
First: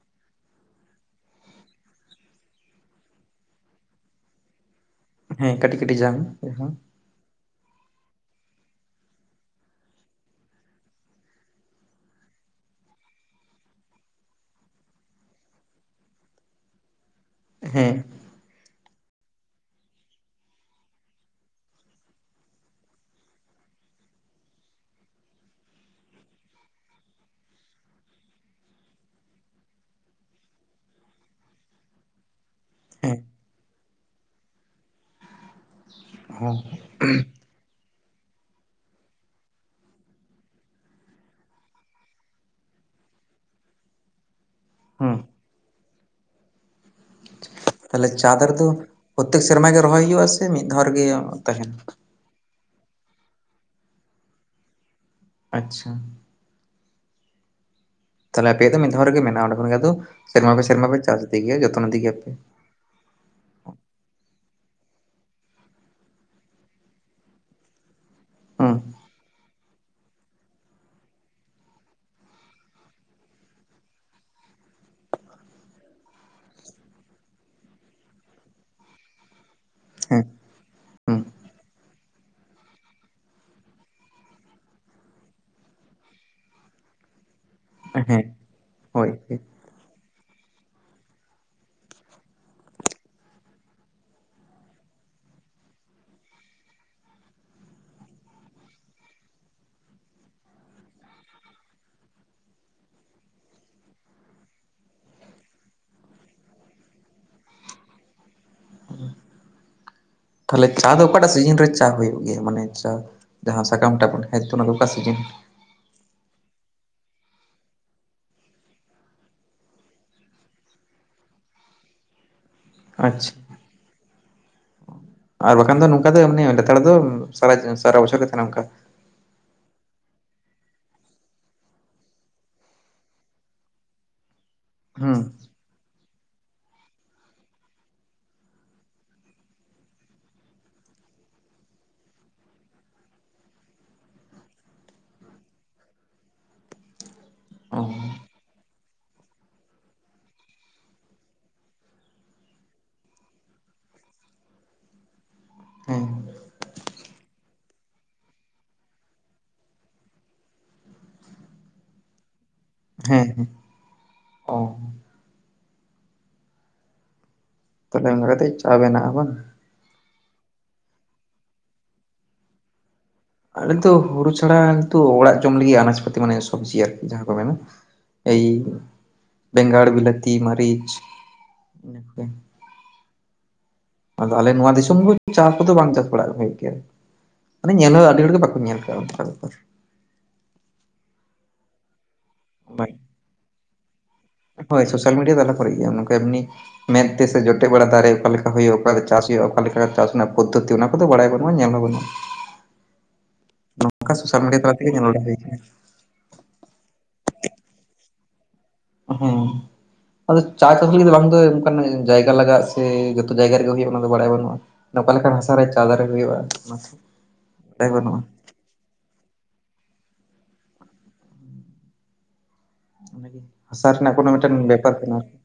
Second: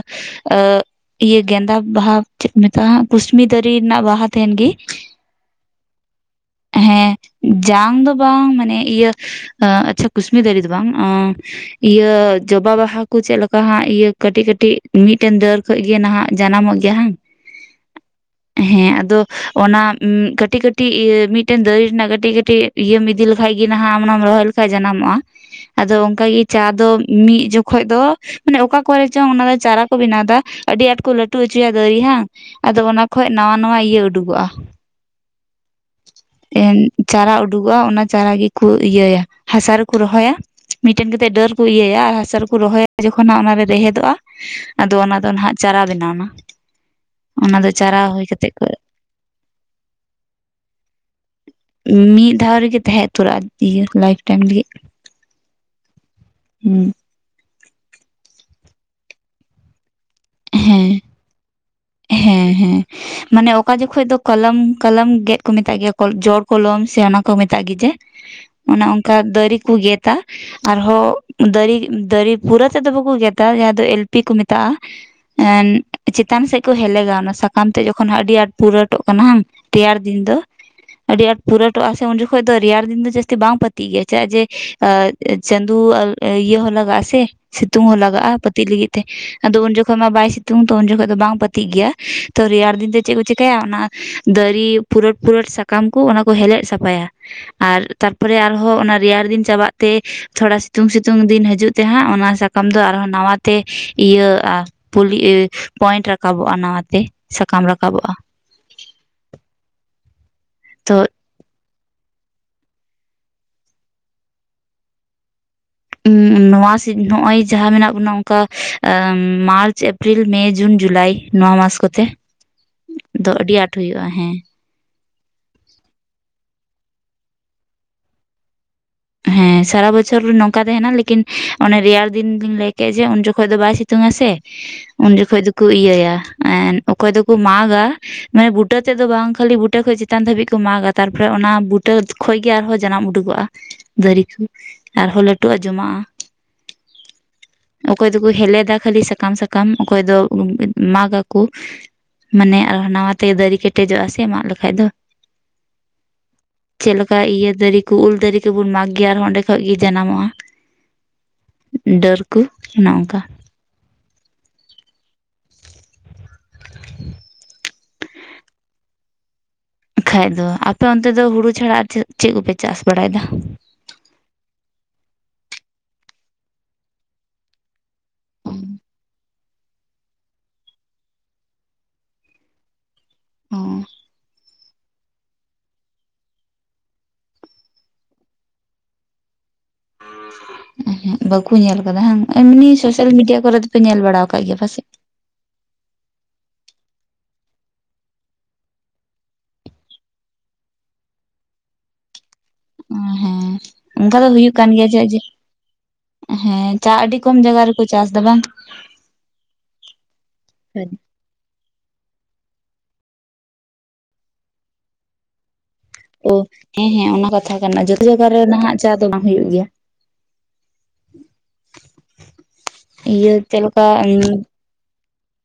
ᱟᱸᱜ ᱤᱭᱟᱹ ᱜᱮᱫᱟ ᱵᱟᱦᱟ ᱪᱮᱫ ᱠᱚ ᱢᱮᱛᱟᱜᱼᱟ, ᱳᱭᱟᱹ ᱠᱩᱥᱢᱤ ᱫᱟᱨᱮ ᱨᱮᱱᱟᱜ ᱵᱟᱦᱟ ᱛᱟᱦᱮᱱ ᱜᱮᱤ ᱦᱮᱸ ᱠᱟᱹᱴᱤᱡ ᱠᱟᱹᱴᱤᱡ ᱡᱟᱝ ᱦᱮᱸ ᱡᱟᱝ ᱫᱚ ᱵᱟᱝ, ᱢᱟᱱᱮᱹ ᱤᱭᱟᱹ ᱟᱪᱪᱷᱟ ᱠᱩᱥᱢᱤ ᱫᱟᱨᱮ ᱫᱚ ᱵᱟᱝ ᱤᱭᱟᱹ ᱡᱚᱵᱟ ᱵᱟᱦᱟ ᱠᱚ ᱪᱮᱫᱹᱞᱮᱠᱟ ᱦᱟᱸᱜ ᱤᱭᱟᱹ ᱠᱟᱹᱴᱤᱡ ᱠᱟᱹᱴᱤᱡ ᱢᱤᱫᱹᱴᱮᱱ ᱫᱟᱹᱨ ᱠᱷᱚᱡᱜᱮ ᱱᱟᱦᱟᱜ ᱡᱟᱱᱟᱢᱚᱹᱜ ᱜᱮᱹᱭᱟ ᱦᱟᱝ ᱦᱮᱸ᱾ ᱦᱮᱸ ᱟᱫᱚ, ᱚᱱᱟ ᱩᱸ ᱠᱟᱹᱴᱤᱡ ᱠᱟᱹᱴᱤᱡ ᱤᱭᱟᱹ ᱢᱤᱫᱹᱴᱮᱱ ᱫᱟᱨᱮ ᱨᱮᱱᱟᱜ ᱠᱟᱹᱴᱤᱡ ᱠᱟᱹᱴᱤᱡ ᱤᱭᱟᱹᱢ ᱤᱫᱤ ᱞᱮᱹᱠᱷᱟᱡ ᱜᱮ ᱱᱟᱦᱟᱜ ᱟᱢ ᱚᱱᱟᱢ ᱨᱚᱦᱚᱸᱭ ᱞᱮᱹᱠᱷᱟᱡ ᱡᱟᱱᱟᱢᱚᱜᱼᱟ᱾ ᱟᱸᱫᱚ ᱚᱱᱠᱟᱹᱜᱮ ᱪᱟ ᱫᱚ ᱢᱤᱫ ᱡᱚᱠᱷᱚᱡ ᱫᱚᱻ ᱢᱟᱱᱮᱹ ᱚᱠᱟ ᱠᱚᱨᱮ ᱪᱚᱝ ᱚᱱᱟ ᱫᱚ ᱪᱟᱨᱟ ᱠᱚ ᱵᱮᱱᱟᱣ ᱮᱫᱟ ᱟᱹᱰᱤ ᱟᱸᱴ ᱠᱚ ᱞᱟᱹᱴᱩ ᱦᱚᱪᱚᱭᱟ ᱫᱟᱨᱤ ᱵᱟᱝ᱾ ᱟᱸᱫᱚ ᱚᱱᱟ ᱦᱮᱸ ᱠᱷᱚᱡ ᱱᱟᱶᱟ ᱱᱟᱣᱟ ᱤᱭᱟᱹ ᱩᱰᱩᱠᱚᱜᱼᱟ᱾ ᱦᱚᱸ ᱮᱱ ᱪᱟᱨᱟ ᱩᱰᱩᱠᱚᱜᱼᱟ ᱚᱱᱟ ᱪᱟᱨᱟ ᱜᱮᱠᱚᱸ ᱤᱭᱟᱹᱭᱟ, ᱦᱟᱥᱟ ᱨᱮᱹᱠᱚ ᱨᱚᱦᱚᱭᱼᱟ᱾ ᱢᱤᱫᱹᱴᱮᱱ ᱠᱟ ᱠᱟᱛᱮᱫ ᱰᱟᱹᱨ ᱠᱚ ᱤᱭᱟᱹᱭᱟ ᱟᱨ ᱦᱟᱥᱟ ᱨᱮᱹᱠᱚ ᱨᱚᱦᱚᱭᱟ ᱡᱚᱠᱷᱚᱱ ᱦᱟᱜ ᱚᱱᱟᱨᱮ ᱨᱮᱦᱮᱫᱚᱜᱼᱟ, ᱟᱸᱫᱚ ᱚᱱᱟ ᱦᱩᱸ ᱫᱚ ᱱᱟᱦᱱᱟᱹᱜ ᱪᱟᱨᱟ ᱵᱮᱱᱟᱣᱱᱟ᱾ ᱚᱱᱟ ᱫᱚ ᱪᱟᱨᱟ ᱦᱩᱭ ᱠᱟᱛᱮ ᱠᱚ ᱯᱨᱚᱛᱮᱠ ᱥᱮᱨᱢᱟ ᱜᱮ ᱨᱚᱦᱚᱭ ᱦᱩᱭᱩᱜᱼᱟ ᱥᱮ ᱢᱤᱫ ᱫᱷᱟᱣ ᱜᱮ ᱛᱟᱦᱮᱱᱟ? ᱢᱤᱫ ᱫᱷᱟᱣ ᱨᱮᱹᱜᱮ ᱛᱟᱦᱮᱸ ᱩᱛᱟᱹᱨᱚᱜᱼᱟ᱾ ᱤᱭᱟᱹ ᱞᱟᱭᱤᱯᱷ ᱴᱟᱭᱤᱢ ᱞᱟᱜᱤᱫ᱾ ᱟᱪᱪᱷᱟ᱾ ᱦᱩᱸ᱾ ᱛᱟᱦᱞᱮ ᱟᱸᱯᱮᱭᱟᱜ ᱫᱚ ᱢᱤᱫᱷᱟ ᱨᱮᱜᱮ ᱢᱮᱱᱟᱜᱼᱟ ᱚᱸᱰᱮ ᱠᱷᱚᱱ ᱜᱮ ᱟᱫᱚ ᱥᱮᱨᱢᱟ ᱯᱮ ᱥᱮᱨᱢᱟ ᱦᱮᱸ ᱯᱮ ᱪᱟᱥ ᱤᱫᱤ ᱜᱮᱻᱭᱟ ᱡᱚᱛᱚᱱ ᱤᱫᱤ ᱜᱮᱭᱟᱯᱮ᱾ ᱢᱟᱱᱮᱹ ᱚᱠᱟ ᱡᱚᱠᱷᱚᱱ ᱫᱚ ᱠᱚᱞᱚᱢ, ᱠᱚᱞᱚᱢ ᱜᱮᱫ ᱠᱚ ᱢᱮᱛᱟᱜ ᱜᱮᱭᱟ ᱠᱚ ᱡᱚ ᱠᱚᱞᱚᱢ ᱥᱮ ᱚᱱᱟᱠᱚ ᱠᱚ ᱢᱮᱛᱟᱹᱜ ᱜᱮ ᱡᱮ ᱦᱩᱸ ᱚᱱᱮ ᱚᱱᱠᱟ ᱫᱟᱨᱤ ᱠᱚ ᱜᱮᱛ-ᱟ᱾ ᱟᱨᱦᱚᱸ ᱫᱟᱨᱮ, ᱫᱟᱨᱮ ᱯᱩᱨᱟᱹ ᱛᱮᱫᱚ ᱵᱟᱠᱚ ᱜᱮᱛᱟ ᱡᱟᱦᱟᱸ ᱫᱚ ᱮᱞ ᱯᱤ ᱠᱚ ᱢᱮᱛᱟᱜᱼᱟ᱾ ᱮᱸᱫᱽ ᱪᱮᱛᱟᱱ ᱥᱮᱫ ᱠᱚ ᱦᱮᱞᱮᱜᱟ ᱚᱱᱟ ᱥᱟᱠᱟᱢ ᱛᱮ ᱡᱚᱠᱷᱚᱱ ᱦᱟᱸᱜ ᱟᱹᱰᱤ ᱟᱸᱴ ᱯᱩᱨᱟᱹᱴᱚᱜ ᱠᱟᱱᱟ ᱦᱟᱝ ᱛᱮᱭᱟᱨ ᱫᱤᱱ ᱦᱮᱸ ᱫᱚ ᱦᱩᱸ ᱟᱹᱰᱤ ᱟᱸᱴ ᱯᱩᱨᱟᱹᱴᱚᱜᱼᱟ ᱩᱱ ᱡᱚᱠᱷᱚᱡ ᱫᱚ ᱨᱮᱭᱟᱲ ᱫᱤᱱ ᱫᱚ ᱡᱟᱹᱥᱛᱤ ᱵᱟᱝ ᱯᱟᱹᱛᱤ ᱜᱮᱭᱟ ᱪᱮᱫᱟᱜ, ᱪᱟᱜ ᱡᱮ ᱮ ᱪᱟᱸᱫᱩ ᱤᱭᱟᱹ ᱦᱚᱸ ᱞᱟᱜᱟᱜᱼᱟ ᱥᱮ᱾ ᱥᱤᱛᱩᱝ ᱦᱚᱸ ᱦᱮᱸ ᱞᱟᱜᱟᱜᱼᱟ ᱯᱟᱹᱛᱤᱜ ᱞᱟᱹᱜᱤᱫ ᱛᱮ ᱦᱳᱭ ᱴ᱾ᱟᱫᱚ ᱩᱱ ᱡᱚ ᱠᱷᱚᱡ ᱢᱟ ᱵᱟᱭ ᱥᱤᱛᱩᱝ ᱫᱚ, ᱩᱱ ᱡᱚᱠᱷᱚᱡ ᱫᱚ ᱵᱟᱝ ᱯᱟᱹᱛᱤᱜ ᱜᱮᱭᱟ, ᱛᱚ ᱨᱮᱭᱟᱲ ᱫᱤᱱ ᱫᱚ ᱪᱮᱫ ᱠᱚ ᱪᱮᱠᱟᱭᱟ ᱚᱱᱟ ᱫᱟᱨᱤ ᱯᱩᱨᱟᱹᱴ ᱯᱩᱨᱟᱹᱴ ᱥᱟᱠᱟᱢ ᱠᱚ ᱚᱱᱟᱠᱚ ᱦᱮᱞᱮᱜ ᱥᱟᱯᱷᱟᱭᱟ᱾ ᱟᱨ ᱛᱟᱨ ᱯᱚᱨᱮ ᱟᱨᱦᱚᱸ ᱚᱱᱟ ᱨᱮᱭᱟᱲ ᱫᱤᱱ ᱪᱟᱵᱟᱜ ᱛᱮ, ᱛᱷᱚᱲᱟ ᱥᱤᱛᱩᱝ ᱥᱤᱛᱩᱝ ᱫᱤᱱ ᱦᱤᱡᱩᱜ ᱛᱮ ᱦᱟᱸᱜ ᱚᱱᱟ ᱥᱟ ᱠᱟᱢᱫᱚ ᱟᱨᱦᱚᱸ ᱱᱟᱣᱟ ᱛᱮ ᱤᱭᱟᱹᱼᱟ᱾ ᱯᱩᱞᱤ ᱮ ᱯᱚᱭᱮᱱᱴ ᱨᱟᱠᱟᱵᱚᱜᱼᱟ ᱱᱟᱣᱟᱛᱮ᱾ ᱥᱟᱠᱟᱢ ᱨᱟᱠᱟᱵᱚᱜᱼᱟ᱾ ᱛᱟᱦᱞᱮ ᱪᱟ ᱛᱚ ᱫᱚ ᱚᱠᱟᱴᱟᱜ ᱥᱤᱡᱤᱱ ᱨᱮ ᱪᱟ ᱦᱩᱭᱩᱜ ᱜᱮᱭᱟ ᱢᱟᱱᱮ ᱪᱟ ᱡᱟᱦᱟᱸ ᱥᱟᱠᱟᱢ ᱴᱟ ᱵᱚᱱ ᱦᱮᱡ ᱫᱚ ᱚᱱᱟ ᱫᱚ ᱚᱠᱟ ᱥᱤᱡᱤᱱ? (inaudible) ᱱᱚᱣᱟ ᱥᱤ ᱱᱚᱜᱼᱚᱭ ᱡᱟᱦᱟᱸ ᱢᱮᱱᱟᱜ ᱵᱚᱱᱟ ᱚᱱᱠᱟ ᱢᱟᱨᱪ, ᱮᱯᱨᱤᱞ, ᱢᱮ, ᱡᱩᱱ, ᱡᱩᱞᱟᱭ᱾ ᱱᱚᱣᱟ ᱢᱟᱥ ᱠᱚᱛᱮ᱾ (inaudible) ᱫᱚ ᱟᱹᱰᱤ ᱟᱸᱴ ᱦᱩᱭᱩᱜᱼᱟ ᱦᱮᱸ᱾ ᱟᱨ ᱵᱟᱠᱷᱟᱱ ᱫᱚ ᱱᱚᱝᱠᱟ ᱫᱚ ᱢᱟᱱᱮ ᱞᱮᱛᱟᱲ ᱫᱚ ᱥᱟᱲᱮ ᱥᱟᱨᱟ ᱵᱚᱪᱷᱚᱨ ᱜᱮ ᱛᱟᱦᱮᱱᱟ ᱚᱝᱠᱟ᱾ ᱦᱮᱸ ᱥᱟᱨᱟ ᱵᱚᱪᱷᱚᱨ ᱱᱚᱝᱠᱟ ᱛᱟᱦᱮᱱᱟ ᱞᱮᱠᱤᱱ ᱚᱱᱮ ᱨᱮᱭᱟᱲ ᱫᱤᱱ ᱞᱤᱧ ᱞᱟᱹᱭ ᱠᱮᱫ ᱡᱮ ᱩᱱ ᱡᱚᱠᱷᱚᱡ ᱫᱚ ᱵᱟᱭ ᱥᱤᱛᱩᱝ ᱟ ᱥᱮ᱾ ᱩᱱ ᱦᱩᱸ ᱡᱚᱠᱷᱚᱡ ᱫᱚᱠᱚ ᱤᱭᱟᱹᱭᱟ, ᱮᱸᱫᱽ ᱚᱠᱚᱭ ᱫᱚᱠᱚ ᱢᱟᱜ-ᱟ᱾ ᱢᱟᱱᱮ ᱵᱩᱴᱟᱹ ᱛᱮᱫ ᱫᱚ ᱵᱟᱝ ᱠᱷᱟᱹᱞᱤ ᱵᱩᱴᱟᱹ ᱠᱷᱚᱡ ᱪᱮᱛᱟᱱ ᱫᱷᱟᱹᱵᱤᱡ ᱠᱚ ᱢᱟᱜᱟ, ᱛᱟᱨᱯᱚᱨᱮ ᱚᱱᱟ ᱵᱩᱴᱟᱹ ᱠᱷᱚᱡ ᱜᱮ ᱟᱨᱦᱚᱸ ᱡᱟᱱᱟᱢ ᱩᱰᱩᱠᱚᱜᱼᱟ, ᱫᱟᱨᱤ ᱠᱚ ᱟᱨᱦᱚᱸ ᱞᱟᱹᱴᱩᱜ-ᱟ ᱡᱚᱢᱟᱜᱼᱟ᱾ ᱚ ᱚᱠᱚᱭ ᱫᱚᱠᱚ ᱦᱮᱞᱮᱫᱟ ᱠᱷᱟᱹᱞᱤ ᱥᱟᱠᱟᱢ ᱥᱟᱠᱟᱢ ᱚᱠᱚᱭ ᱫᱚ ᱢᱟᱜᱽ ᱜᱟᱠᱚ᱾ ᱢᱟᱱᱮ ᱟᱨ ᱱᱟᱣᱟ ᱛᱮ ᱫᱟᱨᱤ ᱠᱮᱴᱮᱡᱚᱜᱼᱟ ᱥᱮ ᱢᱟᱜ ᱞᱮᱠᱷᱟᱡ ᱫᱚ᱾ ᱦᱮᱸ ᱪᱮᱫ ᱞᱮᱠᱟ ᱤᱭᱟᱹ ᱫᱟᱨᱮ ᱠᱚ ᱩᱞ ᱫᱟᱨᱮ ᱠᱚᱵᱩᱱ ᱢᱟᱜᱽ ᱜᱮ ᱟᱨᱦᱚᱸ ᱚᱸᱰᱮ ᱠᱷᱚᱡ ᱜᱮ ᱡᱟᱱᱟᱢᱚᱜᱼᱟ, ᱰᱟᱹᱨ ᱠᱚ ᱚᱱᱮ ᱚᱱᱠᱟ᱾ ᱦᱮᱸ ᱦᱮᱸ ᱚ (inaudible) ᱛᱟᱦᱞᱮ ᱚᱱᱠᱟ ᱠᱟᱛᱮᱜ ᱪᱟ ᱵᱮᱱᱟᱜᱼᱟ ᱵᱟᱝ? ᱠᱷᱟᱡ ᱫᱚ᱾ ᱟᱯᱮ ᱚᱱᱛᱮ ᱫᱚ ᱦᱩᱲᱩ ᱪᱷᱟᱲᱟ ᱟᱨ ᱪᱮᱫ, ᱪᱮᱫ ᱠᱚᱯᱮ ᱪᱟᱥ ᱵᱟᱲᱟᱭ ᱫᱟ? ᱟᱞᱮ ᱫᱚ ᱦᱩᱲᱩ ᱪᱷᱟᱲᱟ ᱱᱤᱛᱚᱜ ᱚᱲᱟᱜ ᱡᱚᱢ ᱞᱟᱹᱜᱤᱫ ᱟᱱᱟᱪ-ᱯᱟᱛᱤ ᱢᱟᱱᱮ ᱥᱚᱵᱽᱡᱤ ᱟᱨᱠᱤ ᱡᱟᱦᱟᱸ ᱠᱚ ᱢᱮᱱᱟ᱾ ᱮᱭᱤ ᱚ ᱵᱮᱸᱜᱟᱲ, ᱵᱤᱞᱟᱹᱛᱤ, ᱢᱟᱹᱨᱤᱪ, ᱩᱱᱟᱹ ᱠᱚᱜᱮ ᱾ ᱦᱚᱸ᱾ ᱟᱫᱚ ᱟᱞᱮ ᱱᱚᱣᱟ ᱫᱤᱥᱚᱢ ᱫᱚ ᱪᱟ ᱠᱚᱫᱚ ᱵᱟᱝ ᱪᱟᱥ ᱵᱟᱲᱟᱜ ᱦᱩᱭᱩᱜ ᱜᱮᱭᱟ᱾ ᱢᱟᱱᱮ ᱧᱮᱞ ᱦᱚᱸ ᱟᱹᱰᱤ ᱦᱚᱲ ᱜᱮ ᱵᱟᱠᱚ ᱧᱮᱞ ᱠᱟᱜᱼᱟ ᱚᱱᱠᱟ ᱵᱮᱯᱟᱨ ᱾ ᱩᱦᱩᱸᱜ ᱵᱟᱠᱚ ᱧᱮᱞ ᱠᱟᱫᱟ ᱦᱟᱝ, ᱮᱢᱱᱤ ᱥᱳᱥᱟᱞ ᱢᱤᱰᱤᱭᱟ ᱠᱚᱨᱮ ᱯᱮ ᱧᱮᱞ ᱵᱟᱲᱟᱣ ᱠᱟᱜ ᱜᱮᱭᱟ ᱦᱳᱭ ᱯᱟᱥᱮᱫ? ᱥᱳᱥᱟᱞ ᱢᱤᱰᱤᱭᱟ ᱛᱟᱞᱟ ᱠᱚᱨᱮᱜ ᱜᱮ, ᱱᱚᱝᱠᱟ ᱮᱢᱱᱤ ᱢᱮᱫᱛᱮ ᱥᱮ ᱡᱚᱴᱮᱜ ᱵᱟᱲᱟ ᱫᱟᱨᱮ᱾ ᱚᱠᱟ ᱞᱮᱠᱟ ᱦᱩᱭᱩᱜᱼᱟ, ᱚᱠᱟᱨᱮ ᱪᱟᱥ ᱦᱩᱭᱩᱜᱼᱟ, ᱚᱠᱟᱞᱮᱠᱟ ᱪᱟᱥ ᱨᱮᱱᱟᱜ ᱯᱚᱫᱫᱷᱚᱛᱤ ᱚᱱᱟ ᱠᱚᱫᱚ ᱵᱟᱲᱟᱭ ᱵᱟᱱᱩᱜᱼᱟ ᱧᱮᱞ ᱦᱚᱸ ᱵᱟᱱᱩᱜᱼᱟ ᱦᱮᱸ ᱾ ᱱᱚᱝᱠᱟ ᱚᱱᱠᱟ ᱫᱚ ᱥᱳᱥᱟᱞ ᱦᱩᱭᱩᱜ ᱢᱤᱰᱤᱭᱟ ᱠᱟᱱ ᱛᱟᱞᱟ ᱜᱮᱭᱟ ᱛᱮᱜᱮ ᱧᱮᱞ ᱪᱮᱫᱟᱜ ᱡᱮ ᱦᱩᱭ ᱠᱟᱱᱟ᱾ ᱦᱮᱸ ᱪᱟ ᱟᱹᱰᱤ ᱠᱚᱢ ᱡᱟᱭᱜᱟ ᱨᱮᱠᱚ ᱪᱟᱥ ᱫᱟ ᱵᱟᱝ? ᱦᱮᱸ ᱟᱫᱚ ᱪᱟ ᱪᱟᱥ ᱞᱟᱹᱜᱤᱫ ᱵᱟᱝ ᱫᱚ ᱡᱟᱭᱜᱟ ᱞᱟᱜᱟᱜ ᱥᱮ ᱡᱚᱛᱚ ᱡᱟᱭᱜᱟ ᱨᱮᱜᱮ ᱦᱳᱭᱳᱜᱼᱟ ᱚᱱᱟ ᱫᱚ ᱵᱟᱲᱟᱭ ᱵᱟᱱᱩᱜᱼᱟ, ᱚᱠᱟ ᱞᱮᱠᱟᱱ ᱦᱟᱥᱟ ᱨᱮ ᱪᱟ ᱫᱟᱨᱮ ᱦᱩᱭᱩᱜᱼᱟ ᱚᱱᱟ ᱦᱮᱸ ᱠᱚ ᱦᱮᱸ ᱚᱱᱟ ᱠᱟᱛᱷᱟ ᱠᱟᱱᱟ ᱵᱟᱰᱟᱭ ᱡᱚᱛᱚ ᱵᱟᱹᱱᱩᱜᱼᱟ᱾ ᱡᱟᱭᱜᱟ ᱨᱮ ᱱᱟᱦᱟᱜ ᱪᱟ ᱫᱚ ᱵᱟᱝ ᱦᱩᱭᱩᱜ ᱜᱮᱭᱟ᱾ ᱤᱭᱟᱹ ᱪᱮᱫ ᱞᱮᱠᱟ ᱦᱟᱥᱟ ᱨᱮᱱᱟᱜ ᱠᱳᱱᱳ ᱢᱤᱫᱴᱮᱱ ᱵᱮᱯᱟᱨ ᱢᱮᱱᱟᱜ-ᱟ ᱾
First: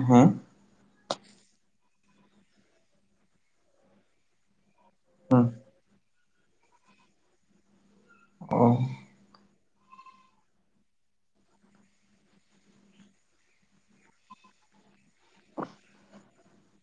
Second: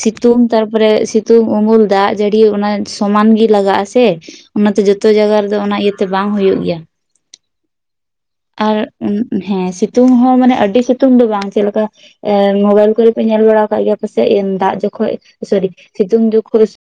ᱥᱤᱛᱩᱝ ᱛᱟᱨᱯᱚᱨᱮ ᱥᱤᱛᱩᱝ, ᱩᱢᱩᱞ, ᱫᱟᱜ ᱡᱟᱲᱤ, ᱚᱱᱟ ᱥᱚᱢᱟᱱ ᱜᱮ ᱞᱟᱜᱟᱜ ᱟᱥᱮ᱾ ᱚᱱᱟᱛᱮ ᱡᱚᱛᱚ ᱡᱟᱭᱜᱟ ᱦᱩᱸ ᱨᱮᱫᱚ ᱚᱱᱟ ᱤᱭᱟᱹᱛᱮ ᱵᱟᱝ ᱦᱩᱭᱩᱜ ᱜᱮᱭᱟ᱾ ᱟᱨ ᱚ ᱦᱮᱸ ᱥᱤᱛᱩᱝ ᱦᱚᱸ ᱢᱟᱱᱮ ᱟᱹᱰᱤ ᱥᱤᱛᱩᱝ ᱫᱚ ᱵᱟᱝ ᱪᱮᱜ ᱞᱮᱠᱟ ᱮ ᱢᱳᱵᱟᱭᱤᱞ ᱠᱚᱨᱮᱯᱮ ᱧᱮᱞ ᱵᱟᱲᱟ ᱠᱟᱜ ᱜᱮᱭᱟ ᱯᱟᱥᱮᱡ ᱫᱟᱜ ᱡᱚᱠᱷᱚᱡ ᱥᱚᱨᱤ ᱥᱤᱛᱩᱝ ᱡᱚᱠᱷᱚᱡ